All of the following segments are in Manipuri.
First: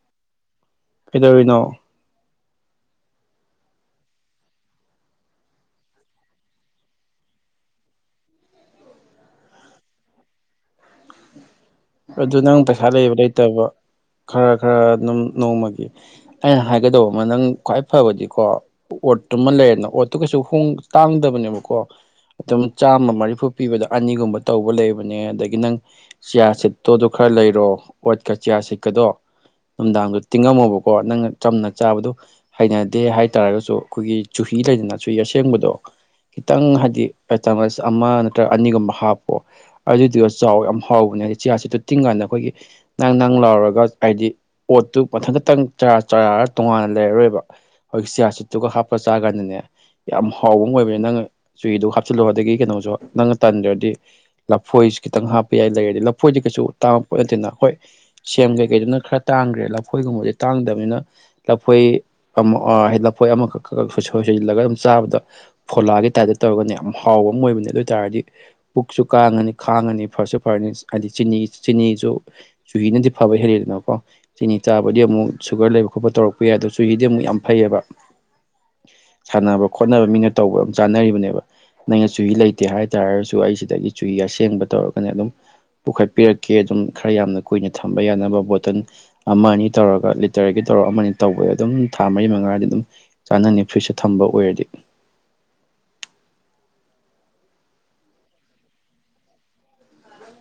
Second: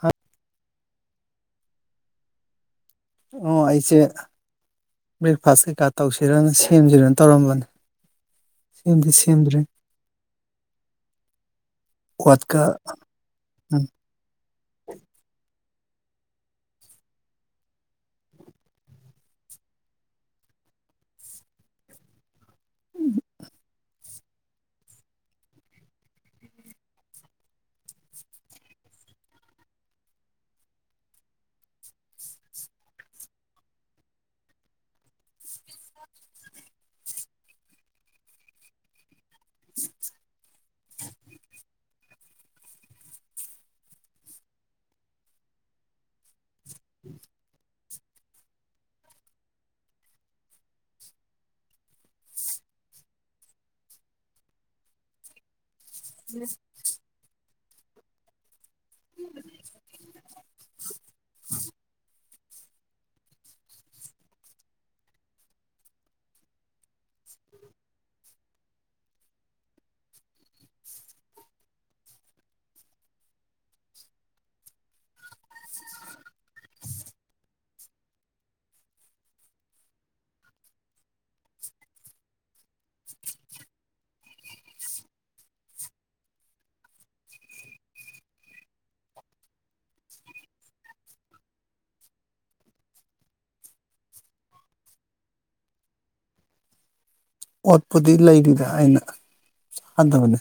ꯍ ꯀꯗꯧꯔꯤꯅꯣ ꯑꯣ ꯑꯩꯁꯦ ꯕ꯭ꯔꯦꯛꯐꯥꯁ ꯀꯩꯀꯥ ꯇꯧꯁꯤꯔꯣꯅ ꯁꯦꯝꯁꯤꯔꯣꯅ ꯇꯧꯔꯝꯕꯅꯦ ꯁꯦꯝꯗꯤ ꯁꯦꯝꯗ꯭ꯔꯦ ꯑꯗꯨ ꯅꯪ ꯄꯩꯁꯥ ꯂꯩꯕ ꯂꯩꯇꯕ ꯎꯝ ꯈꯔ ꯈꯔ ꯑꯗꯨꯝ ꯅꯣꯡꯃꯒꯤ ꯑꯩꯅ ꯍꯥꯏꯒꯗꯧꯕ ꯑꯃ ꯅꯪ ꯈ꯭ꯋꯥꯏ ꯐꯕꯗꯤꯀꯣ ꯑꯣꯠꯇꯨꯃ ꯂꯩꯔꯦꯅ ꯑꯣꯠꯇꯨ ꯀꯩꯁꯨꯣꯡ ꯇꯥꯡꯗꯕꯅꯦꯕꯀꯣ ꯑꯗꯨꯝ ꯆꯥꯝꯃ ꯃꯔꯤꯐꯨ ꯄꯤꯕꯗ ꯑꯅꯤꯒꯨꯝꯕ ꯇꯧꯕ ꯂꯩꯕꯅꯦ ꯑꯗꯒꯤ ꯅꯪ ꯆꯤꯌꯥꯁꯤꯠ ꯇꯣꯠꯇꯣ ꯈꯔ ꯂꯩꯔꯣ ꯑꯣꯠꯀ ꯆꯤꯌꯥ ꯁꯤꯠꯀꯗꯣ ꯅꯨꯡꯗꯥꯡꯗꯣ ꯇꯤꯡꯉꯝꯃꯣꯕꯀꯣ ꯅꯪꯅ ꯆꯝꯅ ꯆꯥꯕꯗꯣ ꯍꯩꯅꯗꯦ ꯍꯥꯏꯇꯥꯥꯔꯒꯁꯨ ꯑꯩꯈꯣꯏꯒꯤ ꯆꯨꯍꯤ ꯂꯩꯗꯅ ꯆꯨꯍꯤ ꯑꯁꯦꯡꯕꯗꯣ ꯈꯤꯇꯪ ꯍꯥꯏꯗꯤ ꯑꯇꯁ ꯑꯃ ꯅꯠꯇ꯭ꯔꯒ ꯑꯅꯤꯒꯨꯝꯕ ꯍꯥꯞꯄꯣ ꯑꯗꯨꯏꯗꯨꯒ ꯆꯥꯎ ꯌꯥꯝ ꯍꯥꯎꯕꯅꯦ ꯆꯤꯌꯥꯔ ꯁꯤꯠꯇꯨ ꯇꯤꯡ ꯀꯥꯟꯗ ꯑꯩꯈꯣꯏꯒꯤ ꯅꯪ ꯅꯪ ꯂꯥꯎꯔꯒ ꯍꯥꯏꯗꯤ ꯄꯣꯠꯇꯨ ꯃꯊꯪ ꯈꯇꯪ ꯆꯔꯥꯔ ꯇꯣꯉꯥꯟꯅ ꯂꯩꯔꯔꯣꯏꯕ ꯍꯧꯖꯤꯛ ꯆꯤꯌꯥꯔ ꯁꯤꯠꯇꯨꯒ ꯍꯥꯞꯄ ꯆꯥ ꯀꯥꯟꯗꯅꯦ ꯌꯥꯝ ꯍꯥꯎꯕ ꯑꯃ ꯑꯣꯏꯕꯅꯦ ꯅꯪꯅ ꯆꯨꯏꯗꯨꯒ ꯍꯥꯞꯆꯤꯜꯂꯣ ꯑꯗꯒꯤ ꯀꯩꯅꯣꯁꯨ ꯅꯪꯅ ꯇꯟꯗ꯭ꯔꯗꯤ ꯂꯐꯣꯏꯁꯨ ꯈꯤꯇꯪ ꯍꯥꯞꯄ ꯌꯥꯏ ꯂꯩꯔꯗꯤ ꯑꯩꯈꯣꯏꯗ ꯀꯩꯁꯨ ꯇꯥꯝ ꯍꯣꯠ ꯅꯠꯇꯅ ꯑꯩꯈꯣꯏ ꯁꯦꯝꯒꯩ ꯀꯩꯗꯅ ꯈꯔ ꯇꯥꯡꯈ꯭ꯔꯦ ꯂꯐꯣꯏꯒꯨꯝꯕꯁꯦ ꯇꯥꯡꯗꯕꯅꯤꯅ ꯂꯐꯣꯏ ꯑꯃ ꯂꯐꯣꯏ ꯑꯃꯈꯛ ꯈꯣꯏ ꯁꯣꯏ ꯁꯜꯂꯒ ꯑꯗꯨꯝ ꯆꯥꯕꯗ ꯐꯣꯂꯥꯒꯤ ꯇꯥꯏꯞꯇ ꯇꯧꯔꯒꯅꯦ ꯌꯥꯝ ꯍꯥꯎꯕ ꯑꯃ ꯑꯣꯏꯕꯅꯦ ꯑꯗꯨ ꯑꯣꯏꯇꯥꯥꯔꯗꯤ ꯄꯨꯛꯁꯨ ꯀꯥꯡꯥꯡꯉꯅꯤ ꯈꯥꯡꯉꯅꯤ ꯐꯥꯔꯁ ꯑꯣꯐ ꯐꯥꯔꯅꯤ ꯍꯥꯏꯗꯤ ꯆꯤꯅꯤ ꯆꯤꯅꯤꯁꯨ ꯆꯨꯍꯤꯅꯗꯤ ꯐꯕ ꯍꯦꯜꯂꯤꯗꯅꯀꯣ ꯆꯤꯅꯤ ꯆꯥꯕꯨꯗꯤ ꯑꯃꯨꯛ ꯁꯨꯒꯔ ꯂꯩꯕ ꯈꯣꯠꯄ ꯇꯧꯔꯛꯄ ꯌꯥꯏ ꯑꯗꯣ ꯆꯨꯍꯤꯗꯤ ꯑꯃꯨꯛ ꯌꯥꯝ ꯐꯩꯌꯦꯕ ꯁꯥꯟꯅꯕ ꯈꯣꯠꯅꯕ ꯃꯤꯅ ꯇꯧꯕ ꯑꯗꯨꯝ ꯆꯥꯅꯔꯤꯕꯅꯦꯕ ꯅꯪꯩꯅ ꯆꯨꯍꯤ ꯂꯩꯇꯦ ꯍꯥꯏ ꯇꯥꯔꯒꯁꯨ ꯑꯩ ꯁꯤꯗꯒꯤ ꯆꯨꯍꯤ ꯑꯁꯦꯡꯕ ꯇꯧꯔꯒꯅꯦ ꯑꯗꯨꯝ ꯄꯨꯈꯠꯄꯤꯔꯛꯀꯦ ꯑꯗꯨꯝ ꯈꯔ ꯌꯥꯝꯅ ꯀꯨꯏꯅ ꯊꯝꯕ ꯌꯥꯅꯕ ꯕꯣꯇꯜ ꯑꯃ ꯑꯅꯤ ꯇꯧꯔꯒ ꯂꯤꯇꯔꯒꯤ ꯇꯧꯔ ꯑꯃ ꯑꯅꯤ ꯇꯧꯕ ꯑꯗꯨꯝ ꯊꯥ ꯃꯔꯤ ꯃꯉꯥꯗꯤ ꯑꯗꯨꯝ ꯆꯥꯅꯅꯤ ꯐ꯭ꯔꯤꯖꯇ ꯊꯝꯕ ꯑꯣꯏꯔꯗꯤ ꯑꯣꯠꯄꯨꯗꯤ ꯂꯩꯔꯤꯗ ꯑꯩꯅꯗꯕꯅꯦ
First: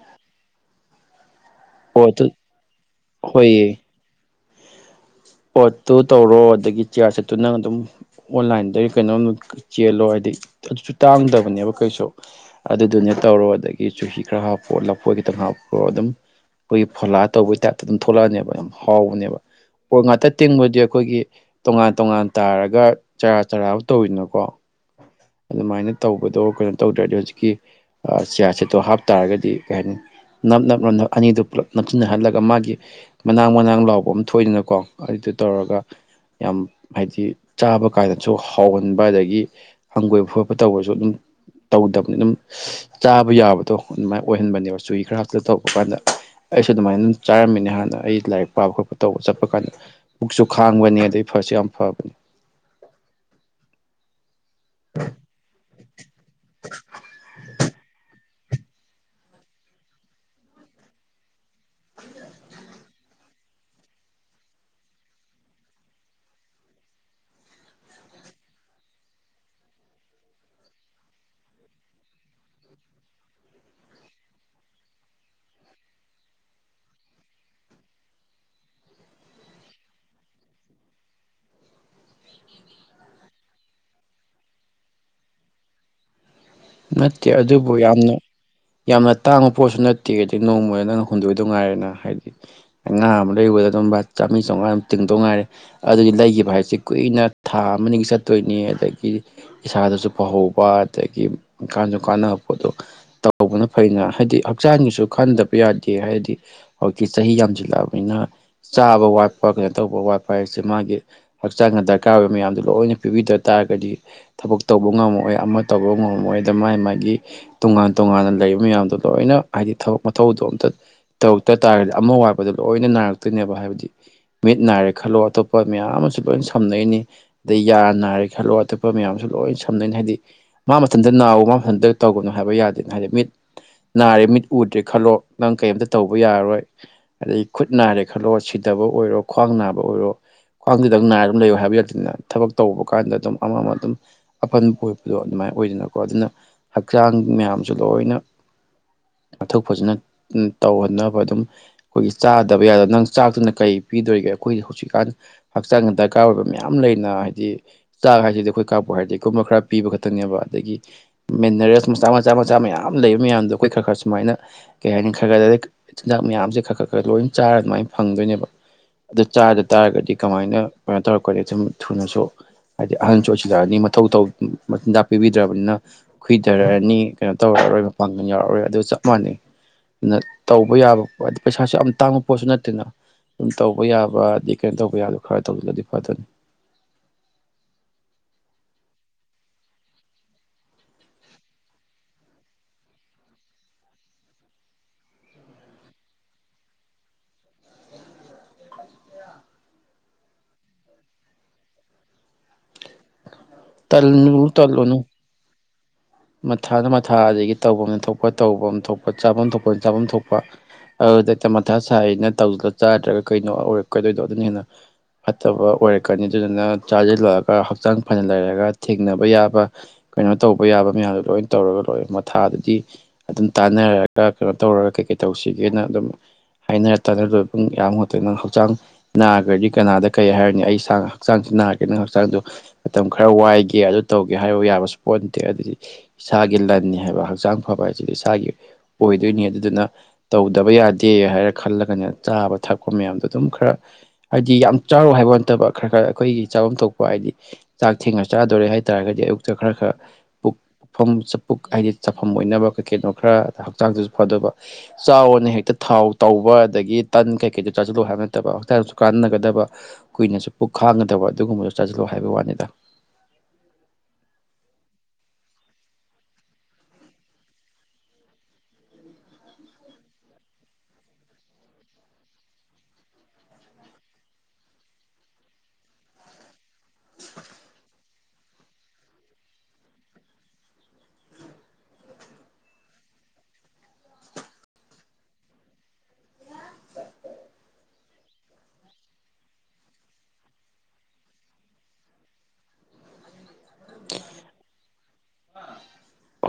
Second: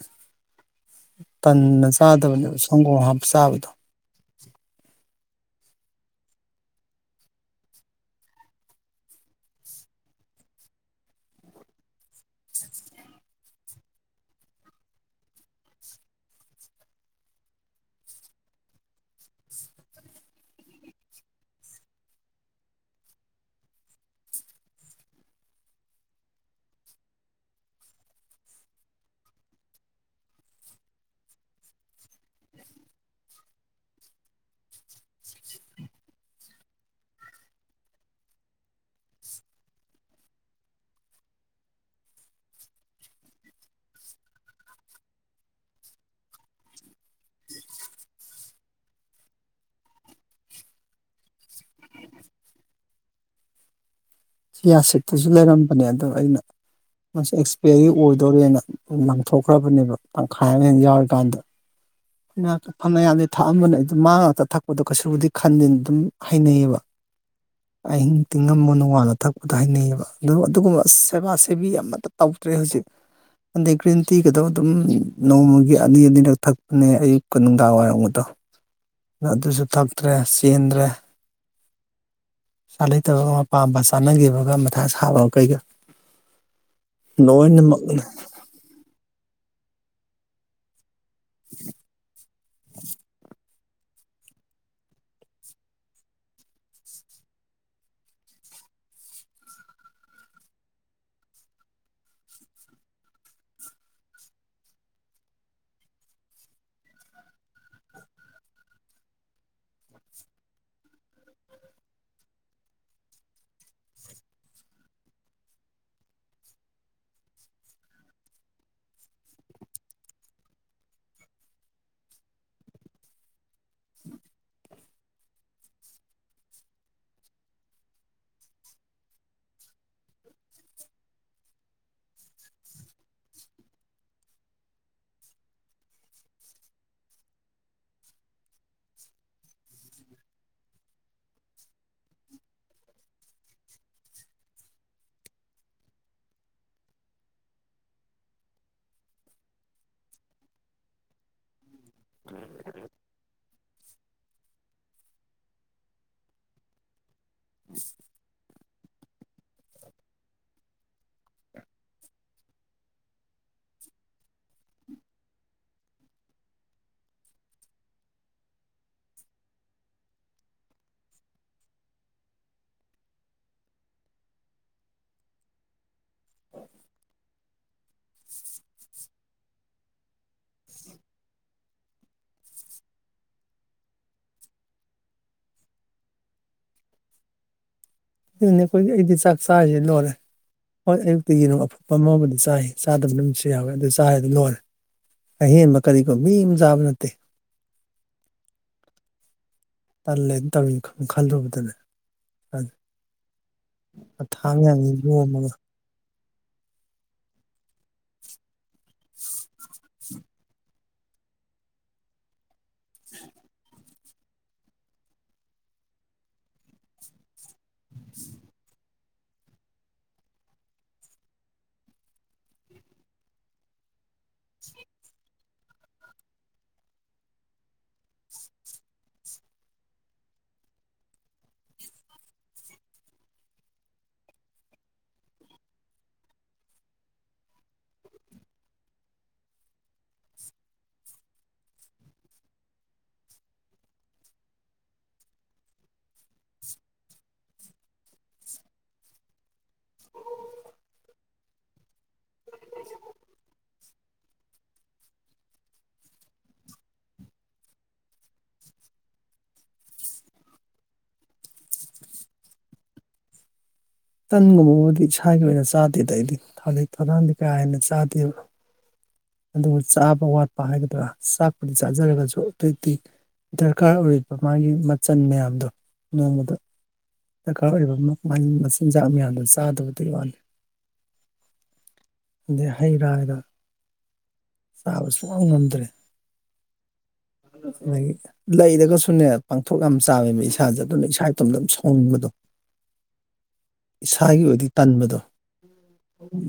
ꯇꯟꯅ ꯍꯣꯏ ꯑꯗꯨ ꯆꯥꯗꯕꯅꯦꯕ ꯁꯪꯒꯣꯝ ꯍꯥꯞ ꯆꯥꯕꯗꯣ ꯍꯣꯏꯌꯦ ꯄꯣꯠꯇꯨ ꯇꯧꯔꯣ ꯑꯗꯒꯤ ꯆꯤꯌꯥꯔ ꯆꯠꯇꯨ ꯅꯪ ꯑꯗꯨꯝ ꯑꯣꯟꯂꯥꯏꯟꯗꯒꯤ ꯀꯩꯅꯣꯝ ꯆꯦꯜꯂꯣ ꯍꯥꯏꯗꯤ ꯑꯗꯨꯁꯨ ꯇꯥꯡꯗꯕꯅꯦꯕ ꯀꯩꯁꯨ ꯑꯗꯨꯗꯨꯅꯦ ꯇꯧꯔꯣ ꯑꯗꯒꯤ ꯆꯨꯍꯤ ꯈꯔ ꯍꯥꯞꯄꯣ ꯂꯐꯣꯏ ꯈꯤꯇꯪ ꯍꯥꯞꯄ꯭ꯔꯣ ꯑꯗꯨꯝ ꯑꯩꯈꯣꯏꯒꯤ ꯐꯣꯂꯥ ꯇꯧꯕꯒꯤ ꯇꯥꯏꯞꯇ ꯑꯗꯨꯝ ꯊꯣꯛꯂꯛꯑꯅꯦꯕ ꯌꯥꯝ ꯍꯥꯎꯕꯅꯦꯕ ꯄꯣꯠ ꯉꯥꯛꯇ ꯇꯤꯡꯕꯗꯤ ꯑꯩꯈꯣꯏꯒꯤ ꯇꯣꯉꯥꯟ ꯇꯣꯉꯥꯟ ꯇꯥꯔꯒ ꯆꯔꯥ ꯆꯔꯥ ꯇꯧꯋꯤꯅꯀꯣ ꯑꯗꯨꯃꯥꯏꯅ ꯇꯧꯕꯗꯣ ꯀꯩꯅꯣ ꯇꯧꯗ꯭ꯔꯗꯤ ꯍꯧꯖꯤꯛꯀꯤ ꯆꯤꯌꯥꯔ ꯁꯦꯠꯇꯣ ꯍꯥꯞꯇꯥꯥꯔꯒꯗꯤ ꯀꯩ ꯍꯥꯏꯅꯤ ꯅꯞ ꯅꯞ ꯅꯞ ꯅꯞ ꯑꯅꯤꯗꯨꯣ ꯄꯨꯂꯞ ꯅꯞꯁꯤꯟꯅꯍꯜꯂꯒ ꯃꯥꯒꯤ ꯃꯅꯥꯛ ꯃꯅꯥ ꯂꯥꯎꯕ ꯑꯃ ꯊꯣꯛꯏꯗꯅ ꯀꯣ ꯑꯗꯨꯗꯨ ꯇꯧꯔꯒ ꯌꯥꯝ ꯍꯥꯏꯗꯤ ꯆꯥꯕ ꯀꯥꯏꯗꯁꯨ ꯍꯥꯎꯍꯟꯕ ꯑꯗꯒꯤ ꯍꯪꯒꯣꯏꯕ ꯈꯣꯠꯄ ꯇꯧꯕꯁꯨ ꯑꯗꯨꯝ ꯇꯧꯗꯕꯅꯤ ꯑꯗꯨꯝ ꯆꯥꯕ ꯌꯥꯕꯗꯣ ꯑꯗꯨꯃꯥꯏꯅ ꯑꯣꯏꯍꯟꯕꯅꯦꯕ ꯆꯨꯏ ꯈꯔꯁꯤꯗ ꯇꯧꯕ ꯀꯥꯟꯗ ꯑꯩꯁꯨ ꯑꯗꯨꯃꯥꯏꯅ ꯑꯗꯨꯝ ꯆꯥꯔꯝꯃꯤꯅꯦ ꯍꯥꯟꯅ ꯑꯩ ꯂꯥꯏꯔꯤꯛ ꯄꯥꯕ ꯈꯣꯠꯄ ꯇꯧꯕ ꯆꯠꯄ ꯄ ꯀꯥꯟꯗ ꯄꯨꯛꯁꯨ ꯈꯥꯡꯕꯅꯤ ꯑꯗꯨꯗꯩ ꯐꯁꯨ ꯌꯥꯝ ꯐꯕꯅꯤ ꯁꯤ ꯌꯥ ꯁꯤꯠꯇꯁꯨ ꯂꯩꯔꯝꯕꯅꯦ ꯑꯗꯣ ꯑꯩꯅ ꯃꯁꯤ ꯑꯦꯛꯁꯄꯤꯌꯥꯔꯤ ꯑꯣꯏꯗꯧꯣꯔꯦꯅ ꯂꯥꯡꯊꯣꯛꯈ꯭ꯔꯕꯅꯦꯕ ꯇꯪꯈꯥꯏ ꯑꯃ ꯍ ꯌꯥꯎꯔꯤꯀꯥꯟꯗ ꯐꯅꯌꯥꯝꯗꯤ ꯊꯥꯛꯑꯝꯕꯅꯦ ꯑꯗꯨꯗ ꯃꯥ ꯉꯥꯛꯇ ꯊꯛꯄꯗꯣ ꯀꯩꯁꯨꯕꯨꯗꯤ ꯈꯟꯗꯦꯅ ꯑꯗꯨꯝ ꯍꯩꯅꯩꯌꯦꯕ ꯑꯍꯤꯡ ꯇꯤꯡꯉꯝꯕ ꯅꯣꯡꯉꯥꯜꯂ ꯊꯛꯄꯗꯣ ꯍꯩꯅꯩꯌꯦꯕ ꯑꯗꯨ ꯑꯗꯨꯒꯨꯝꯕ ꯁꯦꯕꯥ ꯁꯦꯕꯤ ꯑꯃꯇ ꯇꯧꯗ꯭ꯔꯦ ꯍꯧꯖꯤꯛ ꯑꯗꯩ ꯒ꯭ꯔꯤꯟ ꯇꯤꯒꯗꯧ ꯑꯗꯨꯝ ꯅꯣꯡꯃꯒꯤ ꯑꯅꯤ ꯑꯅꯤꯔꯛ ꯊꯛꯄꯅꯦ ꯑꯌꯨꯛꯀ ꯅꯨꯡꯗꯥꯡ ꯋꯥꯏꯔꯝꯒꯗꯣ ꯑ ꯑꯗꯨꯁꯨ ꯊꯛꯇ꯭ꯔꯦ ꯆꯦꯟꯗ꯭ꯔꯦ ꯆꯥ ꯂꯩꯇꯕꯒ ꯑꯄꯥꯝꯕ ꯇꯥꯟꯅꯈꯤꯕꯒ ꯃꯊꯥ ꯁꯥꯕꯒ ꯀꯩꯒ ꯅꯠꯇꯦ ꯑꯗꯨꯕꯨ ꯂꯣꯏꯅꯃꯛꯅꯦ ꯌꯥꯝꯅ ꯌꯥꯝꯅ ꯇꯥꯡꯕ ꯄꯣꯠꯁꯨ ꯅꯠꯇꯦꯒꯗꯤ ꯅꯣꯡꯃꯗ ꯅꯪ ꯍꯨꯟꯗꯣꯏꯗ ꯉꯥꯏꯔꯦꯅ ꯍꯥꯏꯗꯤ ꯉꯥ ꯑꯃ ꯂꯩꯕꯗ ꯑꯗꯨꯝꯕ ꯆꯥꯝꯃꯔꯤ ꯆꯥꯝꯃꯉꯥ ꯇꯤꯡꯗꯧ ꯉꯥꯏꯔꯦ ꯑꯗꯨꯗꯤ ꯂꯩꯈꯤꯕ ꯍꯥꯏꯁꯤ ꯀꯨꯏꯅ ꯊꯥ ꯑꯃꯅꯤ ꯆꯠꯇꯣꯏꯅꯤ ꯑꯗꯒꯤ ꯏꯁꯥꯗꯁꯨ ꯐꯧꯍꯧꯕ ꯑꯗꯒꯤ ꯏꯪꯀꯥꯟꯁꯨ ꯀꯥꯟꯅꯕ ꯄꯣꯠꯇꯣ ꯇꯧꯕꯅ ꯐꯩꯅ ꯍꯥꯏꯗꯤ ꯍꯛꯆꯥꯡꯒꯤꯁꯨ ꯈꯟꯗꯕ ꯌꯥꯗꯦ ꯍꯥꯏꯗꯤ ꯍꯧꯖꯤꯛꯀꯤ ꯆꯍꯤ ꯌꯥꯝꯁꯤꯜꯂꯛꯑꯕꯅꯤꯅ ꯆꯥꯕ ꯋꯥꯠꯄ ꯀꯩꯅꯣ ꯇꯧꯕ ꯋꯥꯠꯄ ꯍꯥꯏꯁꯦ ꯃꯥꯒꯤ ꯍꯛꯆꯥꯡꯗ ꯗꯔꯀꯥꯔ ꯑꯣꯏꯕ ꯃꯌꯥꯝꯗꯣ ꯂꯣꯏꯅ ꯄꯤꯕꯤꯗ ꯇꯥꯔꯒꯗꯤ ꯊꯕꯛ ꯇꯧꯕ ꯉꯝꯃꯣꯏ ꯑꯃ ꯇꯧꯕ ꯉꯝꯃꯣꯏ ꯃꯒꯤ ꯃꯥꯒꯤ ꯇꯣꯉꯥꯟ ꯇꯣꯉꯥꯟꯅ ꯂꯩꯔꯤꯕ ꯃꯌꯥꯝꯗꯣ ꯂꯣꯏꯅ ꯍꯥꯏꯗꯤ ꯊꯕꯛ ꯃꯊꯧꯗꯣ ꯑꯝꯇ ꯇꯧꯔꯛꯇ ꯇꯥꯔꯒꯗꯤ ꯑꯃ ꯋꯥꯠꯕꯗꯣ ꯂꯣꯏꯅ ꯅꯥꯔꯛꯇꯣꯏꯅꯦꯕ ꯍꯥꯏꯕꯗꯤ ꯃꯤꯠ ꯅꯥꯏꯔꯦ ꯈꯜꯂꯣ ꯑꯇꯣꯞꯄ ꯃꯌꯥꯝ ꯑꯃꯁꯨ ꯂꯣꯏꯅ ꯁꯝꯅꯩꯅꯤ ꯑꯗꯩ ꯌꯥꯔ ꯅꯥꯔꯦ ꯈꯜꯂꯣ ꯑꯇꯣꯞꯄ ꯃꯌꯥꯝ ꯑꯃꯁꯁꯨ ꯂꯣꯏꯅ ꯁꯝꯅꯩꯅꯤ ꯍꯥꯏꯕꯗꯤ ꯃꯥ ꯃꯇꯝꯗ ꯑꯗ ꯅꯥꯎꯕ ꯃ ꯃꯇꯝꯟꯗ ꯇꯧꯕꯅꯣ ꯍꯥꯏꯕ ꯌꯥꯗꯦꯅ ꯍꯥꯏꯗꯤ ꯃꯤꯠ ꯅꯥꯔꯦ ꯃꯤꯠ ꯎꯗ꯭ꯔꯦ ꯈꯜꯂꯣ ꯅꯪ ꯀꯩꯝꯇ ꯇꯧꯕ ꯌꯥꯔꯔꯣꯏ ꯑꯗꯩ ꯈꯨꯠ ꯅꯥꯔꯦ ꯈꯜꯂꯣ ꯁꯤꯗꯕ ꯑꯣꯏꯔꯣ ꯈ꯭ꯋꯥꯡ ꯅꯥꯕ ꯑꯣꯏꯔꯣ ꯈ꯭ꯋꯥꯡꯗꯨꯗꯪ ꯅꯥꯔ ꯑꯗꯨꯝ ꯂꯩꯌꯣ ꯍꯥꯏꯕ ꯌꯥꯗꯦꯅ ꯊꯕꯛ ꯇꯧꯕ ꯀꯥꯟꯗ ꯑꯗꯨꯝ ꯑꯃ ꯑꯃ ꯑꯗꯨꯝ ꯑꯄꯟꯕ ꯑꯣꯏꯕꯗꯣ ꯑꯗꯨꯃꯥꯏꯅ ꯑꯣꯏꯗꯅ ꯀꯣ ꯑꯗꯨꯅ ꯍꯛꯆꯥꯡ ꯃꯌꯥꯝꯁꯨ ꯂꯣꯏꯅ ꯃꯊꯧꯛ ꯐꯖꯅ ꯇꯧꯍꯟꯅꯕ ꯑꯗꯨꯝ ꯑꯩꯈꯣꯏꯒꯤ ꯆꯥꯗꯕ ꯌꯥꯗꯕ ꯅꯪ ꯆꯥꯛꯇꯨꯅ ꯀꯩ ꯄꯤꯗꯣꯔꯤꯒꯦ ꯑꯩꯈꯣꯏ ꯍꯧꯖꯤꯛꯀꯥꯟ ꯍꯛꯆꯥꯡꯗ ꯗꯔꯀꯥꯔ ꯑꯣꯏꯕ ꯃꯌꯥꯝ ꯂꯩꯅ ꯗꯤ ꯆꯥꯛ ꯍꯥꯏꯁꯤꯗꯤ ꯑꯩꯈꯣꯏ ꯀꯥꯞꯄꯨ ꯍꯥꯏꯔꯗꯤꯒꯨꯝꯕ ꯈꯔ ꯄꯤꯕ ꯈꯛꯇꯪꯅꯦꯕ ꯑꯗꯒꯤ ꯃꯤꯅꯔꯦꯜꯁ ꯃꯆꯥ ꯃꯆꯥ ꯃꯆꯥ ꯃꯌꯥꯝ ꯂꯩꯕ ꯃꯌꯥꯝꯗꯣ ꯑꯩꯈꯣꯏ ꯈꯔ ꯈꯔ ꯁꯨꯃꯥꯏꯅ ꯀꯩ ꯍꯥꯏꯅꯤ ꯈꯔ ꯈꯔ ꯆꯤꯟꯖꯥꯛ ꯃꯌꯥꯝꯁꯦ ꯈꯔ ꯈꯔ ꯈꯔ ꯂꯣꯏ ꯆꯥꯔ ꯑꯗꯨꯃꯥꯏꯅ ꯐꯪꯗꯣꯏꯅꯦꯕ ꯑꯗꯨ ꯆꯥꯗ ꯇꯥꯔꯒꯗꯤ ꯀꯃꯥꯏꯅ ꯀꯩꯅꯣ ꯇꯧꯔꯛꯀꯅꯤꯨꯝ ꯊꯨꯅꯁꯨ ꯍꯥꯏꯗꯤ ꯑꯍꯟꯁꯨ ꯑꯣꯏꯁꯤꯜꯂꯛꯑꯅꯤ ꯃꯊꯧ ꯆꯤꯟꯖꯥꯛ ꯄꯤꯕꯤꯗ꯭ꯔꯕꯅꯤꯅ ꯈꯨꯏꯊꯔꯛꯑꯅꯤ ꯀꯩꯅꯣ ꯇꯧꯔꯛꯑꯔꯣꯏ ꯃꯄꯥꯟꯒ ꯌꯥꯎꯔꯛꯑꯔꯣꯏ ꯑꯗꯨ ꯆꯞ ꯃꯥꯟꯅꯩ ꯑꯗꯨꯅ ꯇꯧꯕ ꯌꯥꯕ ꯄ ꯍꯥꯏꯗꯤ ꯄꯩꯁꯥꯁꯨ ꯌꯥꯝ ꯇꯥꯡꯕ ꯄꯣꯠꯁꯨ ꯅꯠꯇꯦꯅ ꯑꯗꯨꯝ ꯇꯧꯕ ꯌꯥꯕ ꯑꯩ ꯀꯩꯅꯣ ꯇꯧꯕ ꯌꯥꯕ ꯈꯔ ꯇꯧꯗꯨꯅꯗꯤ ꯐꯗꯅꯤ ꯑꯗꯨꯅꯦ ꯑꯩꯈꯣꯏꯒꯤ ꯑꯩꯗꯤ ꯆꯥꯛ ꯆꯥꯔꯤꯁꯤꯦ ꯂꯣꯏꯔꯦ ꯍꯣꯏ ꯑꯌꯨꯛꯇ ꯌꯦꯅꯨ ꯑꯐꯨꯄ ꯑꯃꯥꯎꯕꯨꯗꯤ ꯆꯥꯏ ꯆꯥꯗꯕ ꯑꯗꯨꯝꯁꯨ ꯌꯥꯎꯋꯦ ꯑꯗꯨ ꯆꯥꯏꯗ ꯂꯣꯏꯔꯦ ꯑꯍꯦꯟꯕ ꯀꯔꯤꯒꯣ ꯃꯤ ꯑꯃ ꯆꯥꯕ ꯅꯠꯇꯦ ꯇꯜꯂꯦ ꯇꯧ ꯈꯜꯂꯨꯕꯗꯨꯅꯦ ꯑ ꯊꯥꯉ ꯑꯃ ꯃꯊꯥꯗ ꯃꯊꯥ ꯑꯗꯒꯤ ꯇꯧꯐꯝ ꯊꯣꯛꯄ ꯇꯧꯐꯝ ꯊꯣꯛꯄ ꯆꯥꯐꯝ ꯊꯣꯛꯄ ꯆꯥꯐꯝ ꯊꯣꯛꯄ ꯑꯧ ꯗꯇ ꯃꯊꯥ ꯁꯥꯏꯩꯅ ꯇꯧꯖꯦ ꯆꯥꯗ꯭ꯔꯒ ꯀꯩꯅꯣꯔ ꯀꯩꯗꯣꯏꯗꯣ ꯑꯗꯨꯅ ꯍꯦꯟꯅ ꯐꯠꯇꯕ ꯑꯣꯏꯔꯛꯀꯅꯤ ꯑꯗꯨꯗꯨꯅ ꯆꯥꯁꯤꯜꯂ ꯈ ꯍꯛꯆꯥꯡ ꯐꯅ ꯂꯩꯔꯒ ꯊꯦꯡꯅꯕ ꯌꯥꯕ ꯀꯩꯅꯣ ꯇꯧꯕ ꯌꯥꯕ ꯃꯌꯥꯝꯗꯣ ꯂꯣꯏ ꯇꯧꯔꯒ ꯂꯣꯏ ꯃꯊꯥꯗꯗꯤ ꯑꯗꯨꯝ ꯇꯥꯟꯅꯔꯒ ꯀꯩꯅꯣ ꯇꯧꯔꯒ ꯀꯩꯀꯩ ꯇꯧꯁꯤꯒꯦꯅ ꯑꯗꯨꯝ ꯍꯥꯏꯅꯔ ꯇꯥꯟꯅꯔꯗ ꯑꯗꯨꯝ ꯌꯥꯝ ꯍꯨꯠꯇꯦ ꯅꯪ ꯍꯛꯆꯥꯡ ꯅꯥꯈ꯭ꯔꯗꯤ ꯀꯅꯥꯗ ꯀꯩ ꯍꯥꯏꯔꯅꯤ ꯑꯩ ꯏꯁꯥꯡ ꯍꯛꯆꯥꯡꯁꯤ ꯅꯥꯔꯒꯦ ꯅꯪ ꯍꯛꯆꯥꯡꯗ ꯃꯇꯝ ꯈꯔ ꯋꯥꯏꯒꯦ ꯑꯗꯨ ꯇꯧꯒꯦ ꯍꯥꯏꯕ ꯌꯥꯕꯁꯨ ꯄꯣꯠ ꯅꯠꯇꯦ ꯑꯗꯨꯗꯤ ꯏꯁꯥꯒꯤ ꯂꯟꯅꯤ ꯍꯥꯏꯕ ꯍꯛꯆꯥꯡ ꯐꯕ ꯍꯥꯏꯁꯤꯗꯤ ꯏꯁꯥꯒꯤ ꯑꯣꯏꯗꯣꯏꯅꯤ ꯑꯗꯨꯗꯨꯅ ꯇꯧꯗꯕ ꯌꯥꯗꯦ ꯍꯥꯏꯔ ꯈꯜꯂꯒꯅꯦ ꯆꯥꯕ ꯊꯛꯄ ꯃꯌꯥꯝꯗꯣ ꯑꯗꯨꯝ ꯈꯔ ꯍꯥꯏꯕꯗꯤ ꯌꯥꯝ ꯆꯥꯔꯣ ꯍꯥꯏꯕ ꯅꯠꯇꯕ ꯈꯔ ꯈꯔ ꯑꯩꯈꯣꯏꯒꯤ ꯆꯥꯐꯝ ꯊꯣꯛꯄ ꯍꯥꯏꯗꯤ ꯆꯥꯛ ꯊꯦꯡꯅ ꯆꯥꯗꯣꯔꯦ ꯍꯥꯏ ꯇꯥꯔꯒꯗꯤ ꯑꯌꯨꯛꯇ ꯈꯔ ꯈꯔ ꯄꯨꯛ ꯄꯨꯐꯝ ꯆ ꯄꯨꯛ ꯍꯥꯏꯗꯤ ꯆꯥꯐꯝ ꯑꯣꯏꯅꯕ ꯀꯩ ꯀꯩꯅꯣ ꯈꯔ ꯍꯛꯆꯥꯡꯗꯁꯨ ꯐꯗꯕ ꯆꯥꯎꯋꯅ ꯍꯦꯛꯇ ꯊꯥꯎ ꯇꯧꯕ ꯑꯗꯒꯤ ꯇꯟ ꯀꯩꯀꯩꯗ ꯆꯥꯁꯤꯜꯂꯎ ꯍꯥꯏꯕ ꯅꯠꯇꯕ ꯍꯛꯆꯥꯡꯁꯨ ꯀꯥꯟꯅꯒꯗꯕ ꯀꯨꯏꯅꯁꯨ ꯄꯨꯛ ꯈꯥꯡꯒꯗꯕ ꯑꯗꯨꯒꯨꯝꯕꯁꯨ ꯆꯥꯁꯤꯜꯂꯎ ꯍꯥꯏꯕ ꯋꯥꯅꯤꯗ ꯇꯟꯒꯨꯝꯕꯕꯨꯗꯤ ꯏꯁꯥꯒꯤ ꯑꯣꯏꯅ ꯆꯥꯗꯦꯗ ꯑꯩꯗꯤ ꯊꯥꯗꯛ ꯊꯧꯂꯥꯡꯗꯤ ꯀꯥ ꯍꯦꯟꯅ ꯆꯥꯗꯦꯕ ꯑꯗꯨꯒ ꯆꯥꯕ ꯋꯥꯠꯄ ꯍꯥꯏꯒꯗ꯭ꯔꯥ ꯆꯥꯛꯄꯨꯗꯤ ꯆꯥꯖꯔꯒꯁꯨ ꯑꯗꯨꯛꯇꯤ ꯗꯔꯀꯥꯔ ꯑꯣꯏꯔꯤꯕ ꯃꯥꯒꯤ ꯃꯆꯜ ꯃꯌꯥꯝꯗꯣ ꯅꯣꯡꯃꯗ ꯗꯔꯀꯥꯔ ꯑꯣꯏꯕ ꯃꯆꯤꯟꯖꯥꯛ ꯃꯌꯥꯝꯗ ꯆꯥꯗꯕꯗꯤ ꯋꯥꯂꯦ ꯑꯗꯩ ꯍꯩ ꯔꯥꯗ ꯆꯥꯕ ꯁꯨꯡ ꯉꯝꯗ꯭ꯔꯦ ꯑꯗꯒꯤ ꯂꯩꯔꯒꯁꯨꯅꯦ ꯄꯥꯡꯊꯣꯛ ꯌꯥꯝ ꯆꯥꯃꯦꯕ ꯏꯁꯥꯁꯦ ꯑꯗꯨꯅ ꯏꯁꯥ ꯏꯇꯣꯝꯇ ꯑꯗꯨꯝ ꯁ ꯍꯣꯡꯕꯗꯣ ꯏꯁꯥꯒꯤ ꯑꯣꯏꯗꯤ ꯇꯟꯕꯗꯣ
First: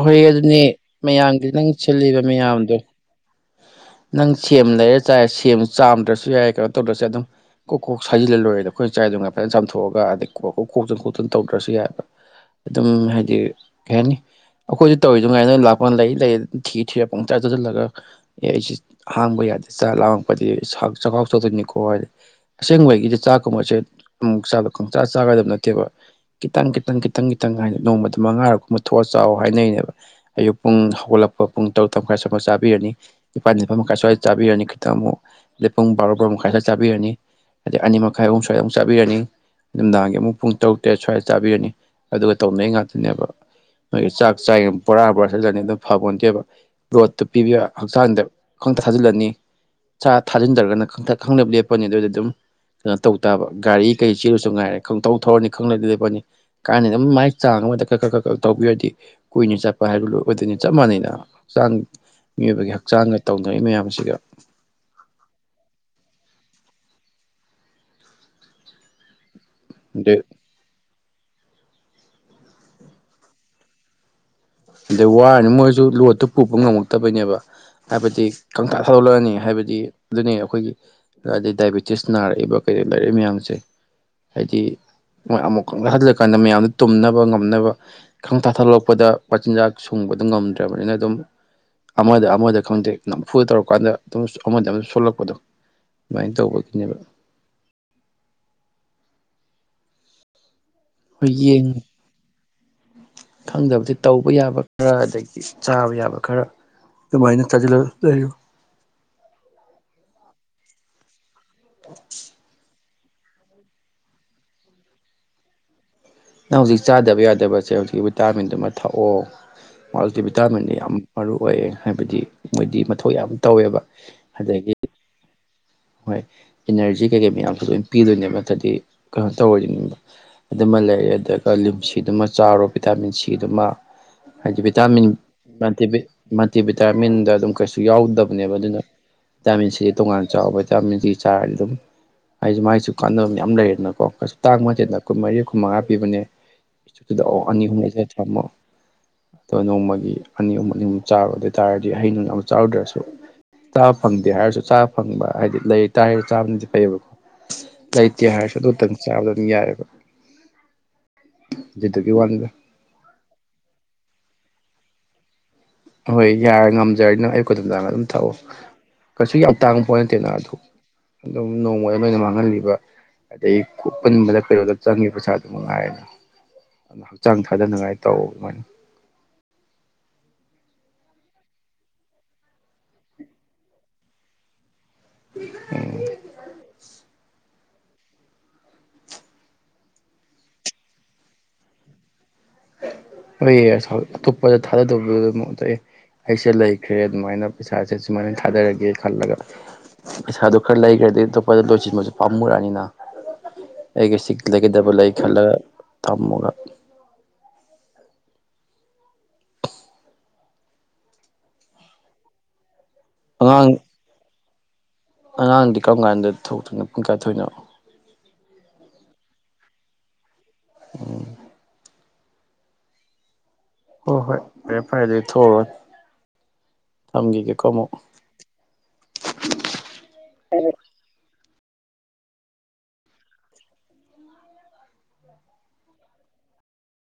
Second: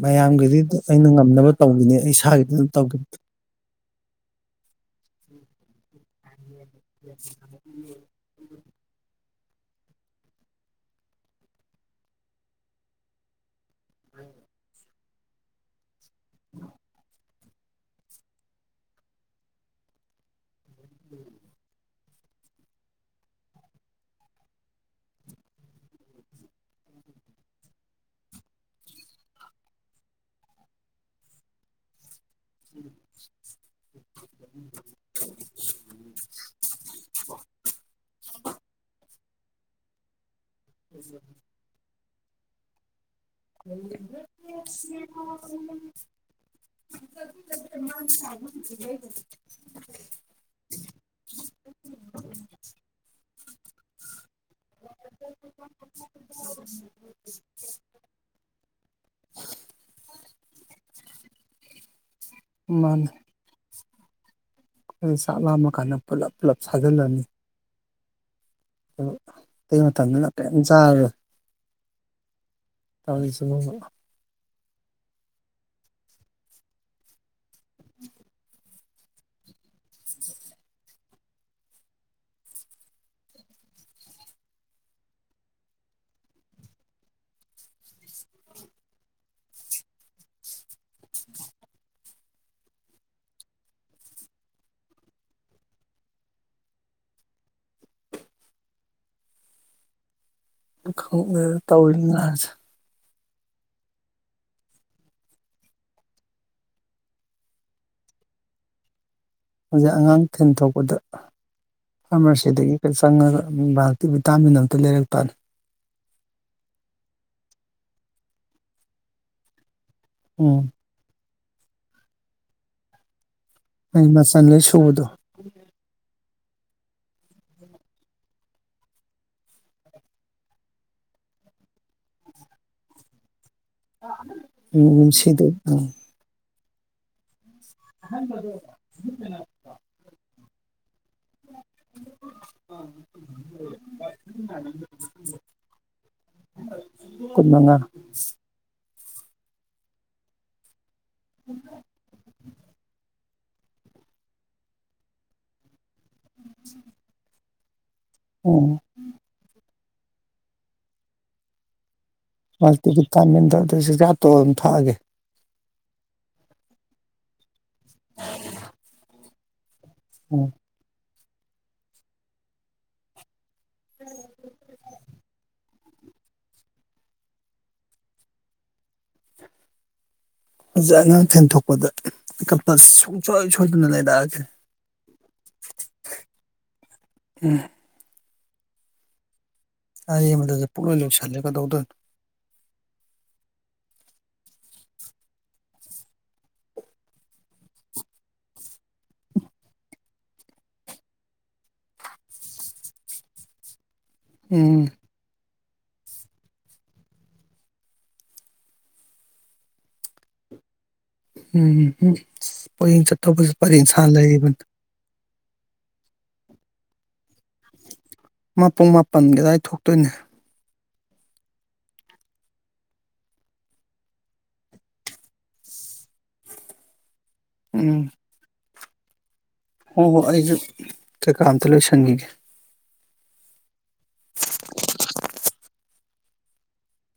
ꯍꯣꯏ ꯃꯌꯥꯝꯒꯤꯗꯤ ꯑꯗꯨꯅꯦ ꯑꯩꯅ ꯉꯝꯅꯕ ꯃꯌꯥꯝꯒꯤ ꯅꯪ ꯇꯧꯕꯈꯤꯅꯤ ꯑꯩ ꯁꯤꯜꯂꯤꯕ ꯏꯁꯥꯒꯤꯗ ꯑꯗꯨ ꯃꯌꯥꯝꯗꯣ ꯇꯧꯈꯤꯕ ꯅꯪ ꯁꯦꯝ ꯂꯩꯔꯦ ꯆꯥꯏꯔ ꯁꯦꯝ ꯆꯥꯝꯗ꯭ꯔꯁꯨ ꯁꯤ ꯌꯥ ꯍꯥꯏ ꯇꯧꯔꯁꯦ ꯑꯗꯨꯝ ꯀꯣꯛ ꯀꯣꯛ ꯁꯥꯖꯤꯜꯂꯂꯣꯏꯔꯦꯗꯣ ꯑꯩꯈꯣꯏ ꯆꯥꯏꯗꯨꯉꯥꯏ ꯐꯖꯅ ꯆꯥꯝꯊꯣꯛꯑꯒ ꯑꯗꯩ ꯀ ꯈꯣꯛꯆꯤꯟ ꯈꯣꯆꯤꯟ ꯇꯧꯗ꯭ꯔꯁꯨ ꯌꯥꯏꯕ ꯑꯗꯨꯝ ꯍꯥꯏꯗꯤ ꯀꯩ ꯍꯥꯏꯅꯤ ꯑꯩꯈꯣꯏꯁ ꯇꯧꯔꯤꯗꯨ ꯉꯥꯏꯅ ꯂꯥꯛꯄ ꯂꯩ ꯊ ꯊꯨꯡ ꯇ ꯇꯗ ꯂ ꯑꯦ ꯑꯩꯁꯦ ꯍꯥꯡꯕ ꯌꯥꯗꯦ ꯆꯥ ꯂꯥꯡꯉꯛꯄꯗꯤ ꯆꯥꯛꯈꯥꯎ ꯆꯧꯗꯣꯏꯅꯤꯀꯣ ꯍꯥꯏꯗꯤ ꯑꯁꯦꯡꯕꯒꯤꯗꯤ ꯆꯥꯛꯀꯨꯝꯕꯁꯦ ꯑꯃꯨꯛ ꯀꯪꯆꯆꯥ ꯆꯥꯒꯗꯕ ꯅꯠꯇꯦꯕ ꯈꯤꯇꯪ ꯈꯤꯇꯪ ꯈꯤꯇꯪ ꯈꯤꯇꯪ ꯍꯥꯏꯅ ꯅꯣꯡꯃꯗ ꯃꯉꯥꯔꯛ ꯀꯨꯝꯕ ꯊꯣꯛꯑ ꯆꯥꯎꯋ ꯍꯥꯏꯅꯩꯅꯦꯕ ꯑꯌꯨꯛ ꯄꯨꯡ ꯍꯧꯒꯠꯂꯛꯄ ꯄꯨꯡ ꯇꯔꯨꯛ ꯈꯔ ꯁ ꯆꯥꯕꯤꯔꯅꯤ ꯅꯤꯄꯥꯜ ꯅꯤꯄꯥ ꯃꯈꯥꯏ ꯁ꯭ꯋꯥꯏꯗ ꯆꯥꯕꯤꯔꯅꯤ ꯈꯤꯇꯪ ꯑꯃꯨꯛ ꯑꯗꯩ ꯄꯨꯡ ꯕꯥꯔꯣ ꯃꯈꯥꯏ ꯁ꯭ꯋꯥꯏ ꯆꯥꯕꯤꯔꯅꯤ ꯑꯗꯩ ꯑꯅꯤꯃꯛ ꯃꯈꯥꯏ ꯑꯍꯨꯝ ꯁ꯭ꯋꯥꯏꯗ ꯑꯃꯨꯛ ꯆꯥꯔꯅꯤ ꯅꯨ ꯃꯤꯗꯥꯡꯒꯤ ꯑꯃꯨꯛ ꯄꯨꯡ ꯇꯧꯗꯦ ꯁ꯭ꯋꯥꯏꯗ ꯇꯥꯕꯤꯔꯅꯤ ꯑꯗꯨꯒ ꯇꯧꯅꯩ ꯉꯥꯛꯇꯅꯦꯕ ꯃꯣꯏꯒꯤ ꯆꯥꯛ ꯆꯥꯏ ꯕꯣꯔꯥ ꯣꯔꯥꯁꯤꯜꯂꯅꯤ ꯑꯗꯨꯝ ꯐꯕꯣꯟꯠꯇꯦꯕ ꯔꯣꯠꯇꯨ ꯄꯤꯕꯤꯕ ꯟꯗ ꯈꯪꯇ ꯊꯥꯖꯤꯜꯂꯅꯤ ꯆꯥ ꯊꯥꯖꯤꯟꯗ꯭ꯔꯒꯅ ꯈꯪꯊ ꯈꯪꯗꯦꯞ ꯂꯦꯞꯄꯅꯤ ꯑꯗꯨꯏꯗ ꯑꯗꯨꯝ ꯀꯩꯅꯣ ꯇꯧ ꯇꯥꯕ ꯒꯥꯔꯤ ꯀꯩ ꯁꯤꯔꯁꯨ ꯉꯥꯏꯔꯦ ꯈꯪꯊꯧꯧ ꯊꯧꯔꯅꯤ ꯈꯪꯅꯗꯤ ꯂꯦꯞꯄꯅꯤ ꯀꯥꯏꯅ ꯑꯗꯨꯝ ꯃꯒꯤ ꯆꯥꯡ ꯑꯃꯗ ꯈ ꯈꯔ ꯈꯛ ꯈ ꯇꯧꯕꯤꯔꯗꯤ ꯀꯨꯏꯅ ꯆꯠꯄ ꯍꯥꯏꯕꯗꯨ ꯂꯣꯏ ꯑꯣꯏꯗꯣꯏꯅꯤ ꯆꯞ ꯃꯥꯟꯅꯩꯅ ꯍꯛꯆꯥꯡ ꯃꯤꯑꯣꯏꯕꯒꯤ ꯍꯛ ꯍꯛꯆꯥꯡꯒ ꯇꯧꯅꯔꯤ ꯃꯌꯥꯝꯁꯦ [unintelligible] ꯑꯩꯈꯣꯏ ꯆꯥꯛ ꯂꯥꯝꯃ ꯀꯥꯟꯗ ꯄꯨꯜꯂꯞ ꯄꯨꯜꯂꯞ ꯁꯥꯖꯤꯜꯂꯝꯃꯤ ꯑ ꯀꯩ ꯃꯇ ꯑꯗꯩ ꯃꯇꯝꯗꯖꯒ ꯇ ꯁ ꯑꯗꯩ ꯋꯥꯔꯅꯤ ꯃꯣꯏꯁꯨ ꯂꯣꯠꯇꯨ ꯄꯨꯕ ꯉꯝꯃꯛꯇꯕꯩꯅꯦꯕ ꯍꯥꯏꯕꯗꯤ ꯀꯪꯇꯥꯥ ꯊꯥꯗꯣꯛꯂꯛꯑꯅꯤ ꯍꯥꯏꯕꯗꯤ ꯑꯗꯨꯅꯦ ꯑꯩꯈꯣꯏꯒꯤꯩ ꯗꯥꯏꯕꯤꯦꯇꯤꯁ ꯅꯥꯔꯛꯏꯕ ꯀꯩꯗ ꯂꯩꯔꯛꯏꯕ ꯃꯌꯥꯝꯁꯦ ꯍꯥꯏꯗꯤ ꯃꯣꯏ ꯑꯃꯨꯛ ꯀꯪꯇꯥꯥ ꯊꯥꯖꯤꯜꯂꯀꯥꯟꯗ ꯃꯌꯥꯝꯗ ꯇꯨꯝꯅꯕ ꯉꯝꯅꯕ ꯀꯥꯡꯪꯇꯥꯥꯗꯠꯂꯛꯄꯗ ꯃꯆꯤꯟꯖꯥꯛ ꯁꯨꯡꯕꯗ ꯉꯝꯗ꯭ꯔꯕꯅꯤꯅ ꯑꯗꯨꯝ ꯑꯃꯗ ꯑꯃꯗ ꯈꯪꯗꯦ ꯅꯝꯐꯨꯗ ꯇꯧꯔꯀꯥꯟꯗ ꯑꯗꯨꯝ ꯑꯃꯗ ꯑꯃꯗ ꯁꯣꯜꯂꯛꯄꯗꯣ ꯑꯗꯨꯃꯥꯏꯅ ꯇꯧꯕꯒꯤꯅꯦꯕ ꯍꯣꯏ ꯈꯪꯦ ꯌꯦꯡ ꯇꯧꯅꯁꯦ ꯈꯪꯗꯕꯗꯤ ꯇꯧꯕ ꯌꯥꯕ ꯈꯔ ꯑꯗꯒꯤꯩꯗꯤ ꯆꯥꯕ ꯌꯥꯕ ꯈꯔ ꯑꯗꯨꯃꯥꯏꯅ ꯂꯩꯔ ꯍꯧꯖꯤꯛ ꯑꯉꯥꯡ ꯊꯦꯟ ꯊꯣꯛꯣꯛꯄꯗ ꯑꯃꯔ ꯁꯤꯗꯒꯤ ꯍ ꯆꯪꯉꯒ ꯚꯇꯤ ꯚꯤꯇꯥꯥꯃꯤꯟ ꯑꯝꯇ ꯂꯩꯔꯛꯄꯅꯤ ꯅꯪ ꯍꯧꯖꯤꯛ ꯆꯥꯗꯕ ꯌꯥꯗꯕꯁꯦ ꯍꯧꯖꯤꯛ ꯚꯤꯇꯥꯃꯤꯟꯗꯨꯃ ꯊꯛꯑꯣ ꯃꯥꯜꯗꯤ ꯎꯝ ꯚꯤꯇꯥꯃꯤꯟꯅꯤ ꯌꯥꯝ ꯃꯔꯨ ꯑꯣꯏꯌꯦ ꯍꯥꯏꯕꯗꯤ ꯃꯣꯏꯗꯤ ꯃꯊꯧ ꯌꯥꯝ ꯇꯧꯋꯦꯕ ꯍ ꯃꯆꯥꯥꯟꯂ ꯑꯗꯒꯤ ꯁꯕꯗꯣ ꯍꯣꯏ ꯏꯅꯔꯖꯤ ꯀꯩꯀꯩ ꯃꯌꯥꯝꯁꯨ ꯂꯣꯏꯅ ꯄꯤꯗꯣꯏꯅꯦꯕ ꯅꯠꯇ꯭ꯔꯗꯤ ꯀꯩꯅꯣ ꯇꯧꯔꯅꯤꯡꯕ ꯑꯗꯨꯃ ꯂꯩ ꯑꯗꯨꯒ ꯂꯤꯝꯁꯤꯗꯨꯃ ꯆꯥꯔꯣ ꯚꯤꯇꯥꯃꯤꯟ ꯁꯤꯗꯨꯃ ꯍꯥꯏꯗꯤ ꯕꯤꯇꯥꯤꯟ ꯅꯤꯝꯁꯤꯗ ꯇꯤ ꯎꯝ ꯚꯕꯤꯇꯥꯃꯤꯟꯗ ꯑꯗꯨꯝ ꯀꯩꯁꯨ ꯌꯥꯎꯗꯕꯅꯦꯕ ꯑꯗꯨꯅ ꯚꯇꯥꯃꯤꯟꯁꯤꯗꯤ ꯇꯣꯉꯥꯟ ꯆꯥꯎꯕ ꯆꯃꯤꯗꯤ ꯆꯥꯔ ꯑꯗꯨꯝ ꯑꯩꯁꯨ ꯃꯒꯤꯁꯨ ꯀꯥꯟꯅꯕ ꯌꯥꯝ ꯂꯩꯔꯗꯅꯀꯣ ꯀꯩꯁꯨ ꯇꯥꯡꯕꯗꯦꯗꯅ ꯀꯨꯟ ꯃꯔꯤ ꯀꯨꯟ ꯃꯉꯥ ꯄꯤꯕꯅꯦꯨꯗ ꯀꯨꯟ ꯑꯣ ꯑꯅꯤ ꯃꯉꯥ ꯑꯨꯝꯁꯗ ꯊꯝꯃꯣ ꯑ ꯅꯣꯡꯃꯒꯤ ꯑꯅꯤ ꯑꯍꯨꯝ ꯆꯥꯔꯨ ꯑꯗꯨ ꯑꯣꯏꯇꯥꯥꯔꯗꯤ ꯍꯍꯩꯩꯅꯅꯨꯡ ꯌꯥꯝ ꯆꯥꯔꯨꯗ꯭ꯔꯁꯨ ꯆꯥ ꯐꯪꯗꯦ ꯍꯥꯏꯔꯁꯨ ꯆꯥ ꯐꯪꯕ ꯍꯥꯏꯗꯤ ꯂꯩꯥꯏꯛ ꯇ ꯆꯥꯝꯃꯗꯤ ꯐꯩꯌꯦꯕꯀꯣ ꯂꯩꯇꯦ ꯍꯥꯏꯔꯁꯨ ꯎꯝ ꯑꯗꯨꯛꯇꯪ ꯆꯥꯕ ꯑꯗꯨꯝ ꯌꯥꯏꯑꯕ [unintelligible] ꯇꯤ ꯊꯥꯃꯤꯟꯗꯗ ꯁꯤ ꯀ ꯇꯣ ꯑꯗꯨꯝ ꯊꯛꯑꯒꯦ ꯍꯣꯏ ꯌꯥꯔ ꯉꯝꯖꯔꯅꯨ ꯑꯩ ꯈꯨꯗꯝ ꯆꯥꯡꯅ ꯑꯗꯨꯝ ꯊꯥꯛꯑꯣ ꯀꯁꯨ ꯌꯥꯎ ꯇꯥꯡ ꯄꯅ ꯇꯅ ꯎꯝ ꯑꯗꯨ ꯑꯗꯨꯝ ꯅꯣꯡꯃꯩꯈꯩꯅ ꯃꯥꯡꯍꯜꯂꯤꯕ ꯑꯗꯩ ꯀꯄꯟꯕꯗ ꯀꯩꯅꯣꯗ ꯆꯪꯉꯦ ꯄꯩꯁꯥꯗꯨ ꯃꯉꯥꯏꯔ ꯑꯗꯨ ꯍꯛꯆꯥꯡ ꯊꯥꯗꯅꯉꯥꯏ ꯇꯧꯕ ꯑꯗꯨꯃꯥꯏꯅ ꯐꯖꯛ ꯑꯉꯥꯡ ꯐꯦꯟꯊꯣꯛꯄꯗ ꯀꯝꯄꯜ ꯁꯨꯡꯁꯣꯏ ꯁꯣꯏꯗꯅ ꯂꯩꯔꯛꯑꯒꯦ [unintelligible] ꯎꯝ ꯑꯩ ꯑꯃꯗꯁ ꯄꯨꯛꯂꯣꯏ ꯂꯣꯏꯁꯜꯂꯦ ꯀꯩꯗꯧꯗꯣꯏꯅꯣ ꯍꯁ ꯑꯇꯣꯞꯄꯗ ꯊꯥꯗꯗꯧꯕꯗꯨ ꯑꯩꯁꯦ ꯂꯩꯈ꯭ꯔꯦ ꯑꯗꯨꯃꯥꯏꯅ ꯄꯩꯁꯥꯁꯦ ꯁꯨꯃꯥꯏꯅ ꯊꯥꯗꯔꯒꯦ ꯈꯜꯂꯒ ꯄꯩꯁꯥꯗꯣ ꯈꯔ ꯂꯩꯈ꯭ꯔꯗꯤ ꯑꯇꯣꯞꯄꯗ ꯂꯣꯏꯁꯤꯟꯕꯁꯨ ꯄꯥꯝꯃꯨꯔꯛꯑꯅꯤꯅ ꯑꯩꯒ ꯁꯤ ꯎꯝ ꯂꯩꯒꯗꯕ ꯂꯩ ꯈꯜꯂꯒ ꯇꯃꯒ ꯎꯝꯝ ꯄꯨꯌꯦꯡ ꯆꯠꯇꯧꯕꯁꯨ ꯑꯉꯥꯡ ꯄꯔꯦꯡꯁꯥꯡꯅ ꯂꯩꯅꯤ ꯑꯉꯥꯡꯗꯤ ꯀꯔꯝ ꯀꯥꯟꯗ ꯊꯣꯛꯇꯣꯏꯅꯣ ꯄꯨꯡ ꯀꯌꯥ ꯊꯣꯏꯅꯣ ꯃꯄꯨꯡ ꯃꯥꯄꯟ ꯀꯗꯥꯋꯥꯏ ꯊꯣꯛꯇꯣꯏꯅꯦ ꯎꯝ ꯍ ꯍꯣꯏ ꯐꯦ ꯐꯥꯏꯗꯦ ꯊꯣꯛ ꯇꯝꯒꯤꯤ ꯀꯦ ꯀꯃꯣ ꯍ ꯍꯣ ꯑꯩꯁꯨ ꯇ ꯀ ꯀꯥꯟꯇ ꯂꯣꯏ ꯁꯪꯉꯒꯤ